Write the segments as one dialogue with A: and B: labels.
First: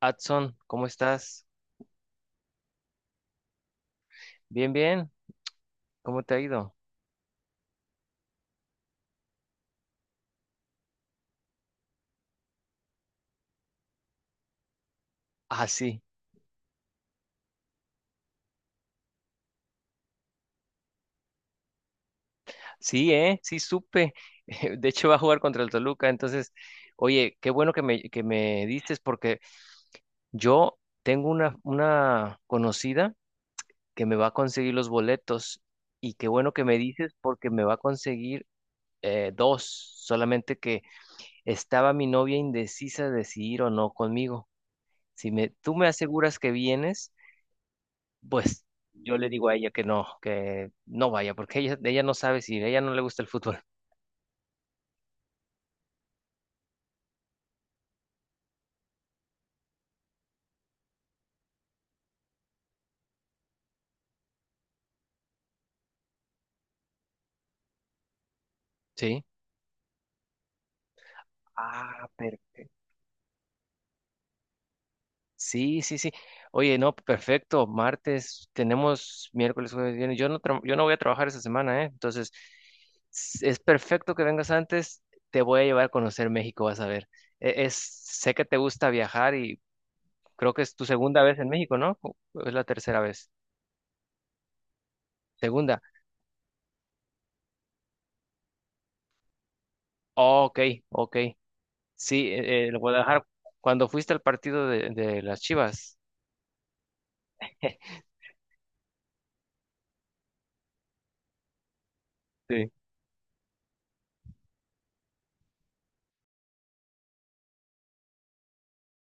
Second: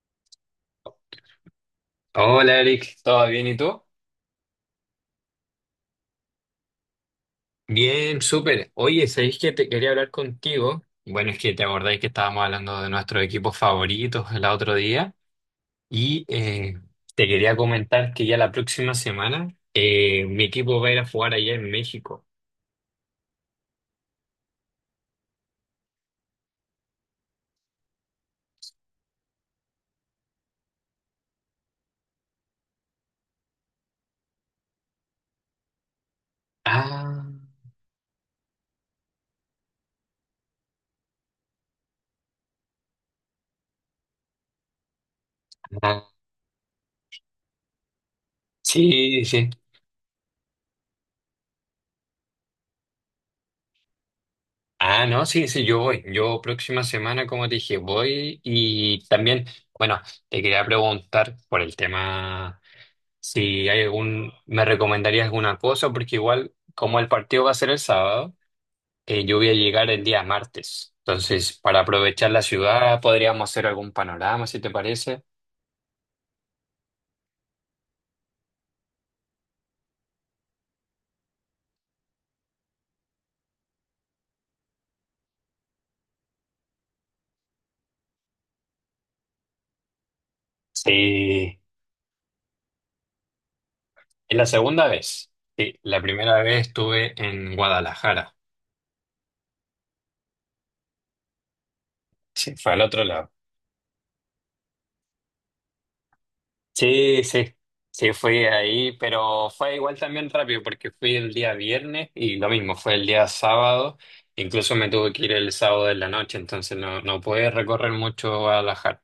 A: Adson, ¿cómo estás?
B: Hola Eric, ¿todo bien y tú?
A: Bien, bien. ¿Cómo te ha ido?
B: Bien, súper. Oye, ¿sabéis que te quería hablar contigo? Bueno, es que te acordáis que estábamos hablando de nuestros equipos favoritos el otro día
A: Ah, sí.
B: y te quería comentar que ya la próxima semana mi equipo va a ir a jugar allá en México.
A: Sí, ¿eh? Sí, supe. De hecho, va a jugar contra el Toluca. Entonces, oye, qué bueno que que me dices porque yo tengo una conocida que me va a conseguir los boletos y qué bueno que me dices
B: Ah,
A: porque me va a conseguir dos. Solamente que estaba mi novia indecisa de si ir o no conmigo. Si me, tú me
B: ah,
A: aseguras que vienes. Pues yo
B: sí,
A: le digo
B: sí.
A: a ella que no vaya, porque ella no sabe si a ella no le gusta el fútbol.
B: Ah, no, sí, sí, yo voy. Yo próxima semana, como te dije, voy y también, bueno, te quería preguntar por el tema. Si hay me recomendarías alguna cosa, porque igual, como el partido va a ser el sábado,
A: Sí.
B: yo voy a llegar el día martes. Entonces, para
A: Ah,
B: aprovechar la
A: perfecto.
B: ciudad, podríamos hacer algún panorama, si te parece.
A: Sí, sí, sí. Oye, no, perfecto. Martes tenemos miércoles, jueves, viernes. Yo no voy a trabajar esta semana, ¿eh? Entonces, es perfecto que vengas antes. Te voy a llevar a conocer México, vas a ver. Es, sé que te gusta viajar y creo que es tu segunda vez en
B: Sí,
A: México, ¿no? ¿O es la tercera vez?
B: es la segunda vez. Sí,
A: Segunda.
B: la primera vez estuve en Guadalajara.
A: Oh, ok, ok. Sí,
B: Sí, fue
A: el
B: al otro
A: Guadalajara,
B: lado.
A: cuando fuiste al partido de las Chivas.
B: Sí, sí, sí, fui ahí, pero fue igual también rápido porque fui el día viernes y lo
A: Sí,
B: mismo, fue el día sábado, incluso me tuve que ir el sábado en la noche, entonces no, no pude recorrer mucho Guadalajara.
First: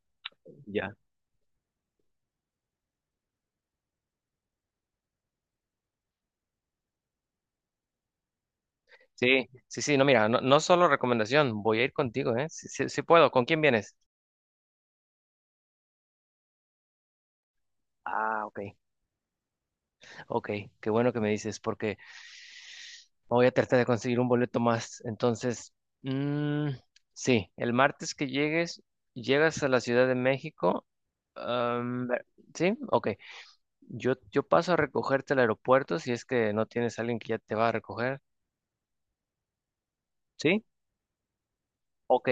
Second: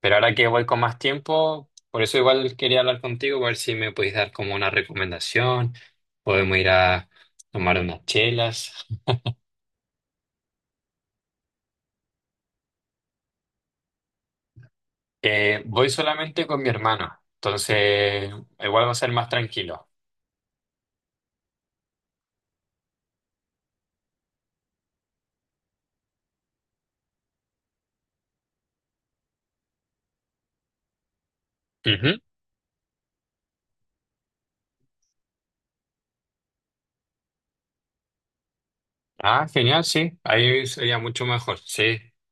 B: Pero ahora que voy con
A: ya.
B: más tiempo, por eso igual quería hablar contigo, a ver si me podéis dar como una recomendación, podemos ir a tomar unas chelas.
A: Sí, sí, sí, no, mira, no, no solo recomendación, voy a ir contigo, ¿eh? Sí, sí, sí puedo, ¿con quién vienes?
B: Voy solamente con mi hermano, entonces
A: Ah, ok,
B: igual va a ser más tranquilo.
A: ok, qué bueno que me dices, porque voy a tratar de conseguir un boleto más. Entonces, mm, sí, el martes que llegues, llegas a la Ciudad de México. am, ver- sí, ok. Yo paso a recogerte al aeropuerto si es que no tienes a alguien que ya te va a recoger.
B: Ah, genial, sí,
A: ¿Sí?
B: ahí sería mucho mejor, sí.
A: Ok.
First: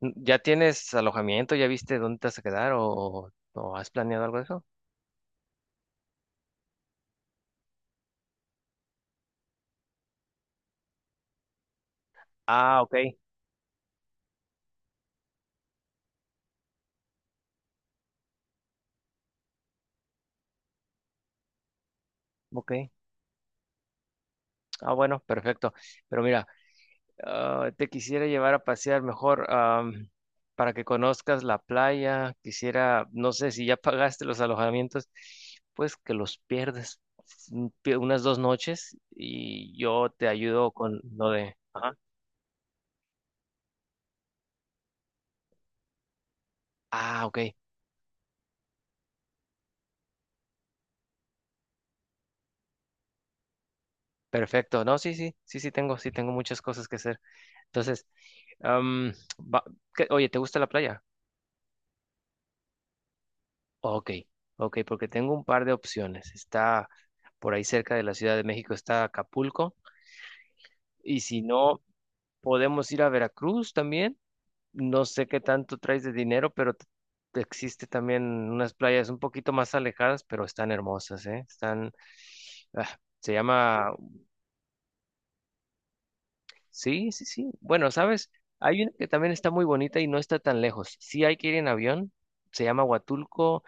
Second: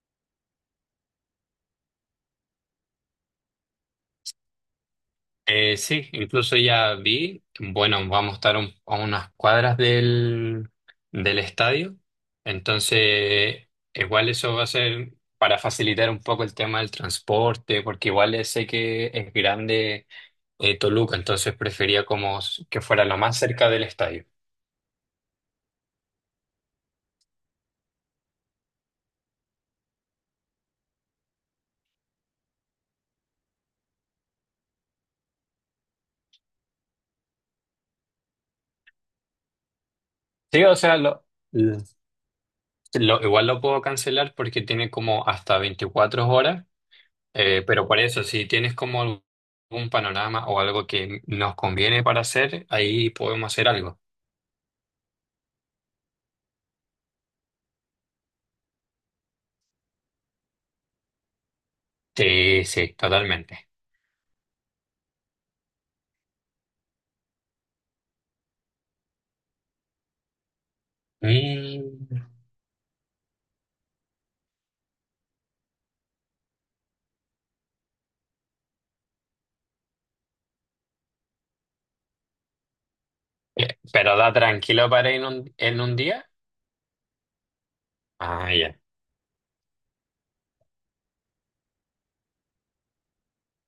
A: ¿Ya tienes alojamiento? ¿Ya viste dónde te vas a quedar? O has planeado algo de eso?
B: Sí, incluso ya vi, bueno, vamos a estar a unas cuadras del estadio,
A: Ah, ok,
B: entonces igual eso va a ser para facilitar un poco el tema del transporte, porque igual sé que es grande Toluca, entonces prefería como
A: ok.
B: que fuera lo más cerca del estadio.
A: Ah, bueno, perfecto. Pero mira, ah, te quisiera llevar a pasear mejor para que conozcas la playa. Quisiera, no sé si ya pagaste los alojamientos, pues que los pierdes unas dos noches y yo te
B: Sí,
A: ayudo
B: o sea,
A: con lo de... Ajá.
B: igual lo puedo cancelar porque tiene como hasta 24 horas.
A: Ah, ok,
B: Pero por eso, si tienes como algún panorama o algo que nos conviene para hacer, ahí podemos hacer algo.
A: perfecto. No, sí, sí, sí, sí tengo muchas cosas que hacer. Entonces... Am, va- Oye, ¿te gusta la playa?
B: Sí, sí, totalmente.
A: Ok, ok, porque tengo un par de opciones. Está por ahí cerca de la Ciudad de México, está Acapulco. Y si no,
B: Mm.
A: podemos ir a Veracruz también. No sé qué tanto traes de dinero, pero existe también unas playas un poquito más alejadas, pero están hermosas, ¿eh? Están, ah, se
B: Eh,
A: llama,
B: Pero da tranquilo para ir en un día.
A: sí, sí, sí. Bueno, ¿sabes?
B: Ah, ya.
A: Hay una que también está muy bonita y no está tan lejos. Sí hay que ir en avión. Se llama Huatulco.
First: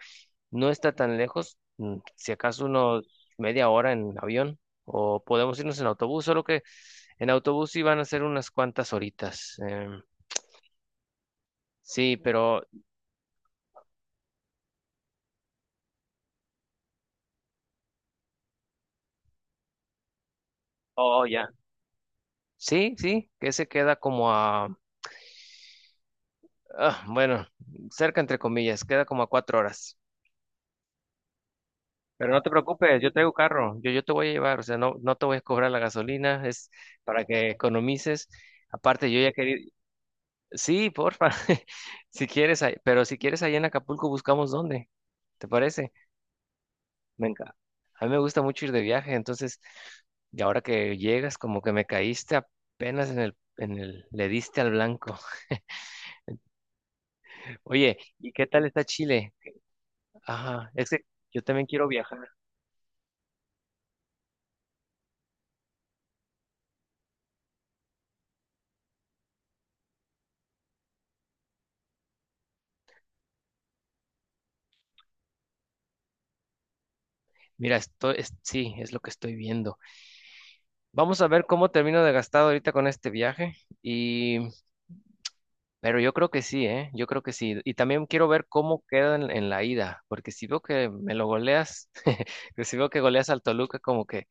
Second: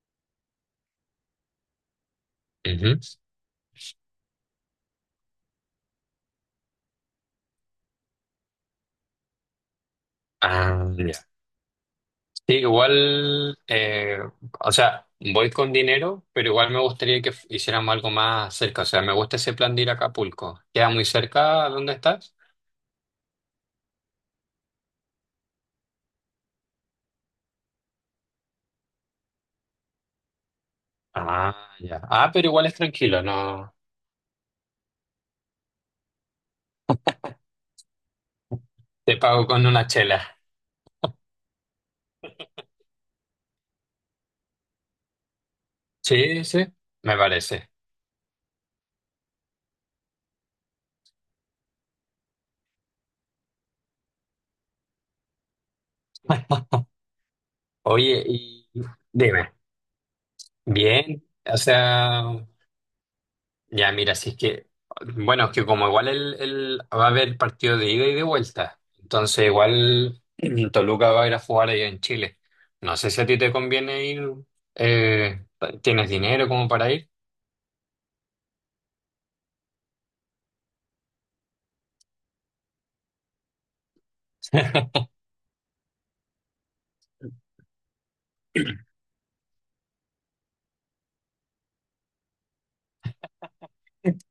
A: No está tan lejos, si acaso unos
B: Ujú.
A: media hora en avión, o podemos irnos en autobús, solo que en autobús sí van a ser unas cuantas horitas.
B: Ah, ya.
A: Sí,
B: Sí,
A: pero...
B: igual, o sea, voy con dinero, pero igual me gustaría que hiciéramos algo más cerca. O sea, me gusta ese plan de ir a Acapulco. ¿Queda muy
A: Oh, ya.
B: cerca? ¿Dónde estás?
A: Sí, sí, que se queda como a... ah, bueno, cerca entre comillas, queda como a cuatro horas.
B: Ah, ya. Ah,
A: Pero no
B: pero
A: te
B: igual es
A: preocupes, yo
B: tranquilo,
A: traigo
B: no.
A: carro, yo te voy a llevar, o sea, no, no te voy a cobrar la gasolina, es para que economices. Aparte,
B: Te
A: yo ya
B: pago
A: quería...
B: con una chela.
A: Sí, porfa. Si quieres, pero si quieres allá en Acapulco buscamos dónde. ¿Te parece?
B: Sí, sí, me
A: Me enca-
B: parece.
A: A mí me gusta mucho ir de viaje, entonces, y ahora que llegas, como que me caíste apenas en el, le diste al blanco. Oye,
B: Oye,
A: ¿y qué tal
B: y
A: está Chile?
B: dime,
A: Ajá, es que
B: bien,
A: yo
B: o
A: también quiero viajar.
B: sea, ya mira, si es que, bueno, es que como igual va a haber partido de ida y de vuelta, entonces igual Toluca va a ir a jugar allá en Chile. No sé si a ti te conviene ir, eh, ¿tienes dinero como para ir?
A: Mira, esto es, sí, es lo que estoy viendo. Vamos a ver cómo termino de gastado ahorita con este viaje y, pero yo creo que sí, ¿eh? Yo creo que sí. Y también quiero ver cómo queda en la ida, porque si veo que me lo goleas, que si veo que goleas al Toluca, como que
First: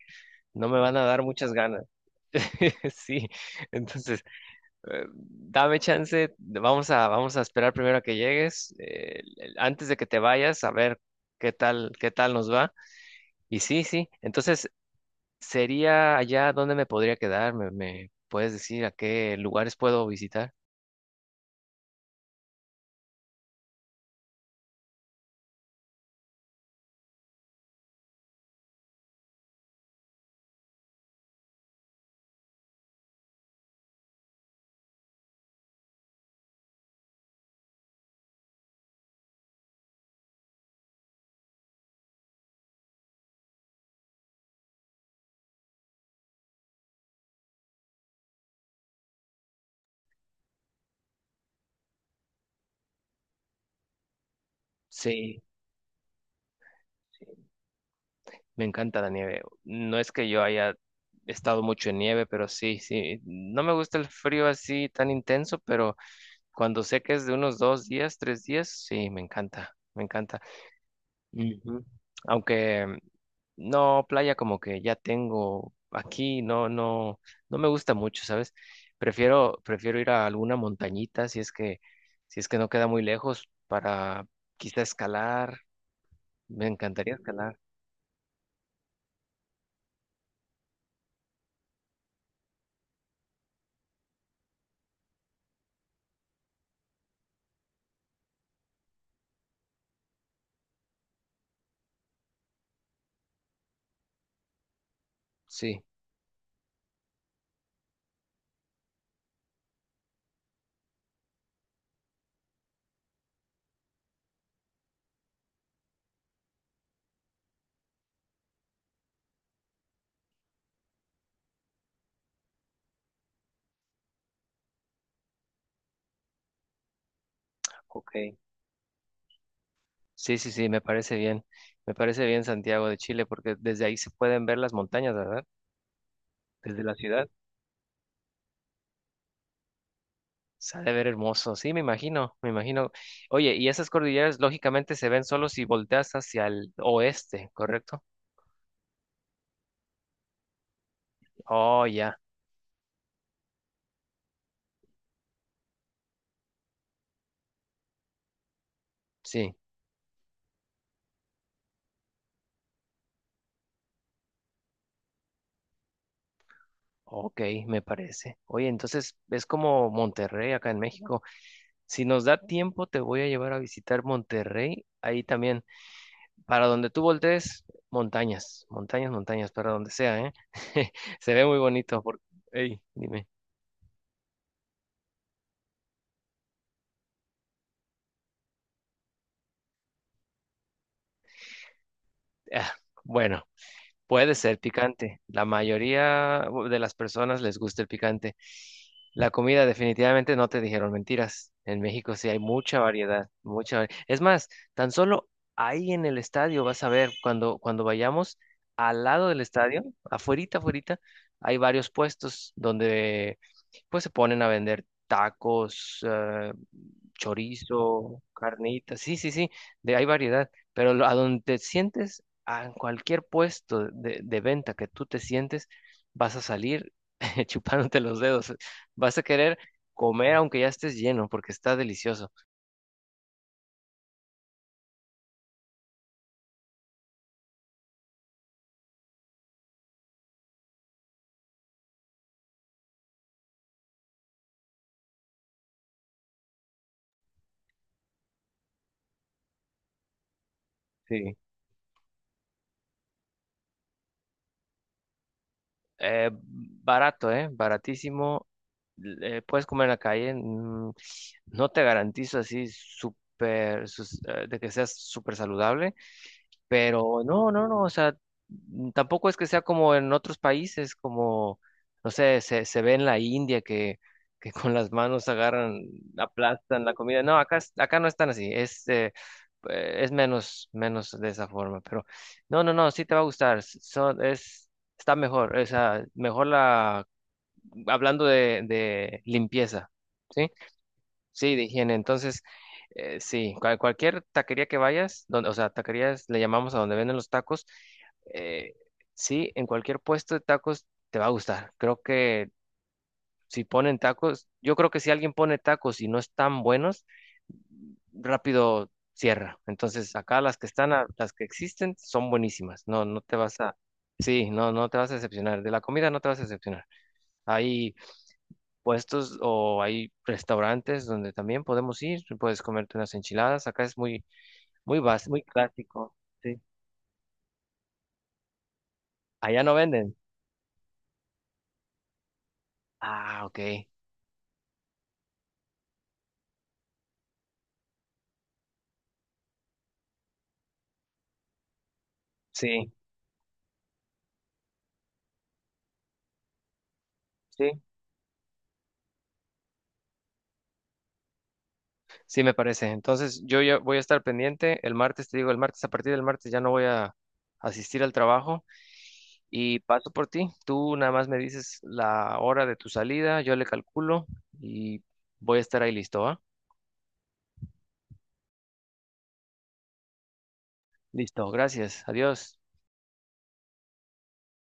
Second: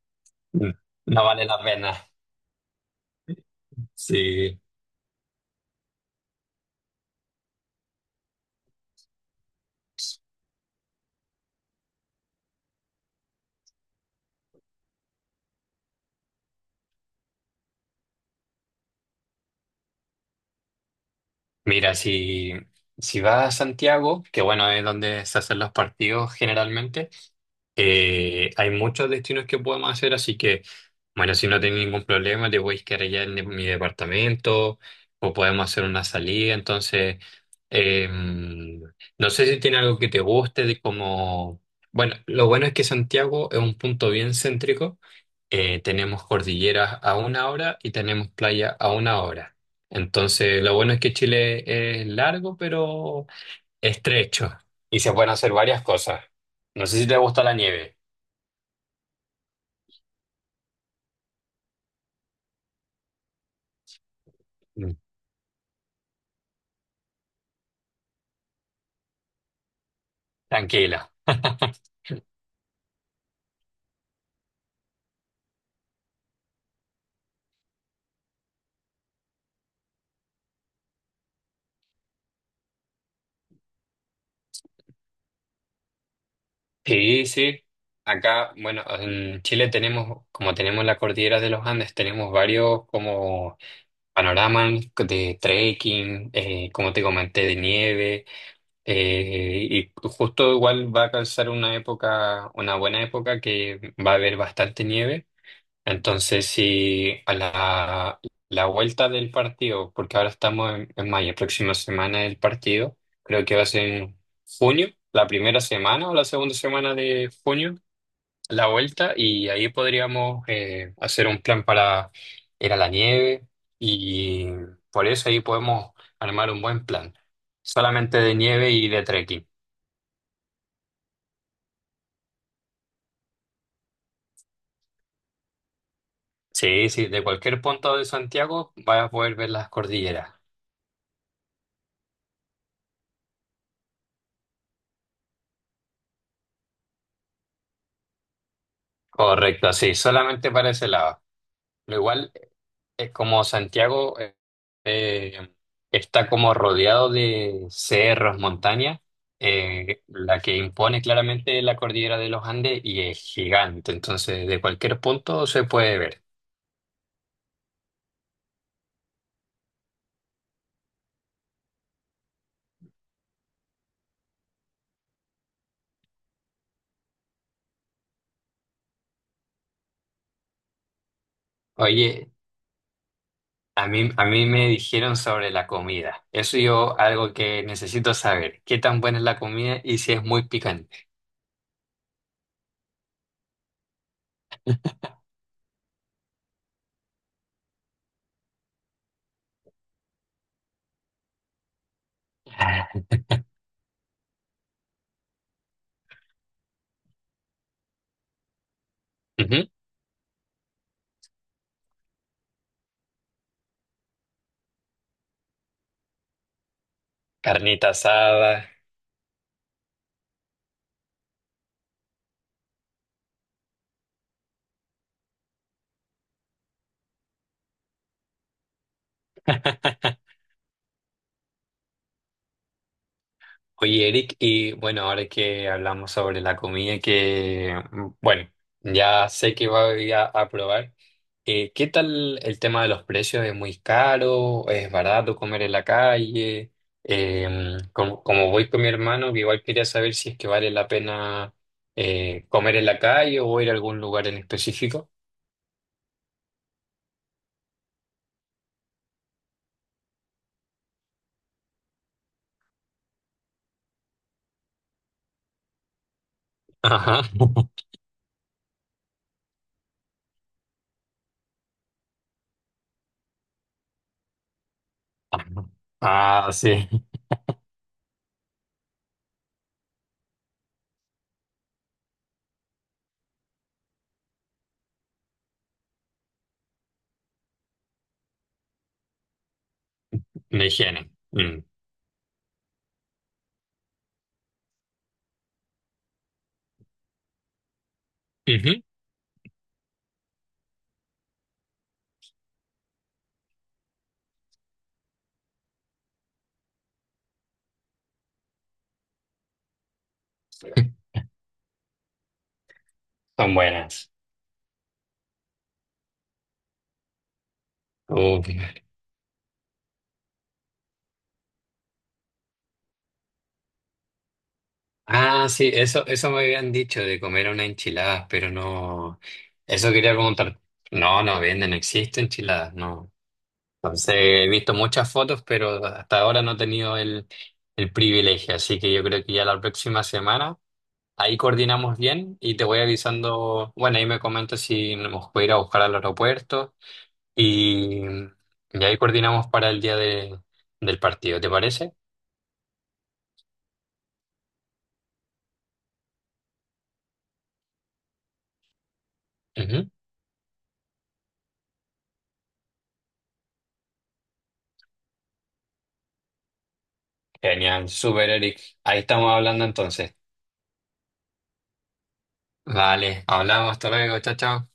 A: no me van a dar
B: No vale
A: muchas
B: la
A: ganas.
B: pena.
A: Sí, entonces,
B: Sí,
A: dame chance, vamos a esperar primero a que llegues, antes de que te vayas, a ver qué tal nos va. Y sí, sí, entonces sería allá donde me podría quedar, me puedes decir a qué lugares puedo visitar.
B: mira, si vas a Santiago, que bueno, es donde se hacen los partidos generalmente. Hay muchos destinos que podemos hacer, así que, bueno, si no tienen ningún problema, te voy quedar allá en mi departamento o podemos hacer una salida. Entonces, no sé si tiene algo que te guste, de como... Bueno, lo bueno es que Santiago es un punto bien céntrico. Tenemos cordilleras a una hora y tenemos playa a una hora. Entonces, lo bueno es que Chile es largo, pero estrecho y se pueden
A: Sí,
B: hacer varias cosas. No sé si te gusta la nieve.
A: me encanta la nieve. No es que yo haya estado mucho en nieve, pero sí, sí, no me gusta el frío así
B: Mm.
A: tan intenso, pero... Cuando sé que es de unos dos días, tres días, sí, me encanta, me encanta.
B: Tranquila.
A: Ujú. Aunque no, playa como que ya tengo aquí, no, no, no me gusta mucho, ¿sabes? Prefiero ir a alguna montañita si es que, si es que no queda muy lejos para quizá escalar. Me encantaría
B: Sí,
A: escalar,
B: sí. Acá, bueno, en Chile tenemos, como tenemos la cordillera de los Andes, tenemos varios como panoramas de trekking, como te comenté, de nieve, y justo igual va a calzar una época, una buena época que va a haber bastante nieve.
A: sí.
B: Entonces, si a la vuelta del partido, porque ahora estamos en mayo, próxima semana el partido, creo que va a ser en junio, la primera semana o la segunda semana de junio, la vuelta, y ahí podríamos hacer un plan para ir a la nieve, y por eso ahí podemos armar un buen plan,
A: Ok.
B: solamente de nieve y de trekking.
A: Sí, sí, sí, me parece bien. Me parece bien Santiago de Chile porque desde ahí se pueden ver las montañas, ¿verdad? Desde
B: Sí,
A: la
B: sí, de
A: ciudad.
B: cualquier punto de Santiago vas a poder ver las cordilleras.
A: Se ha de ver hermoso, sí, me imagino, me imagino. Oye, y esas cordilleras lógicamente se ven solo si volteas hacia el oeste, ¿correcto?
B: Correcto, sí, solamente para ese lado.
A: Oh,
B: Pero
A: ya,
B: igual, como Santiago eh, está como rodeado de cerros, montañas,
A: sí,
B: la que impone claramente es la cordillera de los Andes y es gigante, entonces de cualquier punto se puede ver.
A: ok, me parece. Oye, entonces es como Monterrey acá en México. Si nos da tiempo, te voy a llevar a visitar Monterrey, ahí también, para donde tú voltees, montañas, montañas, montañas, para donde sea, ¿eh? Se ve muy bonito, porque,
B: Oye,
A: dime.
B: a mí me dijeron sobre la comida, eso yo algo que necesito saber, ¿qué tan buena es la comida y si es muy picante?
A: Ah, bueno. Puede ser picante. La mayoría de las personas les gusta el picante. La comida definitivamente no te dijeron mentiras. En México sí hay mucha variedad, mucha. Es más, tan solo ahí en el estadio vas a ver cuando vayamos al lado del
B: Ujú.
A: estadio, afuerita, afuerita, hay varios puestos donde pues se ponen a vender tacos,
B: Carnita
A: chorizo,
B: asada.
A: carnitas. Sí, sí, sí, de hay variedad, pero a donde te sientes en cualquier puesto de venta que tú te sientes, vas a salir chupándote los dedos. Vas a querer comer aunque ya estés lleno porque está delicioso.
B: Oye, Eric, y bueno, ahora que hablamos sobre la comida que, bueno, ya sé que voy a probar, ¿qué tal el tema de los precios? ¿Es muy caro? ¿Es barato comer en la calle? Como voy con mi hermano, que igual quería saber si es que vale la
A: Sí.
B: pena comer en la calle o ir a algún lugar en específico.
A: Barato, ¿eh? Baratísimo. Puedes comer en la calle. No te garantizo así súper de que seas súper saludable. Pero
B: Ajá.
A: no, no, no, o sea, tampoco es que sea como en otros países, como, no sé, se ve en la India que con las manos agarran,
B: Ah,
A: aplastan
B: sí.
A: la comida. No, acá, acá no están así, es menos, menos de esa forma, pero no, no, no, sí te va a gustar, es, está mejor, o sea, mejor la, hablando de limpieza, ¿sí?
B: La higiene.
A: Sí,
B: Mm.
A: de higiene. Entonces, sí, cualquier taquería que vayas, donde, o sea, taquerías le llamamos a donde venden los tacos, eh,
B: Ujú.
A: sí, en cualquier puesto de tacos te va a gustar. Creo que si ponen tacos, yo creo que si alguien pone tacos y no están buenos, rápido cierra. Entonces, acá las que están, las que existen, son buenísimas. No, no te
B: Son
A: vas a,
B: buenas.
A: sí, no, no te vas a decepcionar. De la comida no te vas a decepcionar. Hay
B: Uf.
A: puestos o hay restaurantes donde también podemos ir, puedes comerte unas enchiladas, acá es muy, muy básico, muy
B: Ah, sí, eso,
A: clásico,
B: eso me
A: sí.
B: habían dicho de comer una enchilada, pero no,
A: Allá no
B: eso quería
A: venden.
B: preguntar. No, no venden, no existe enchiladas, no.
A: Ah, ok.
B: Entonces, he visto muchas fotos, pero hasta ahora no he tenido el privilegio, así que yo creo que ya la próxima semana ahí coordinamos bien y te voy
A: Sí,
B: avisando, bueno, ahí me comentas si nos puede ir a buscar al aeropuerto
A: sí,
B: y, y ahí coordinamos para el día del partido, ¿te parece?
A: sí me parece. Entonces yo ya voy a estar pendiente. El martes, te digo, el martes, a partir del martes ya no voy a asistir al trabajo y
B: Ujú.
A: paso por ti. Tú nada más me dices la hora de tu salida, yo le calculo y voy a estar ahí listo, ¿va?
B: Genial, super Eric. Ahí estamos hablando entonces.
A: Listo, gracias. Adiós.
B: Vale, hablamos, hasta luego, chao, chao.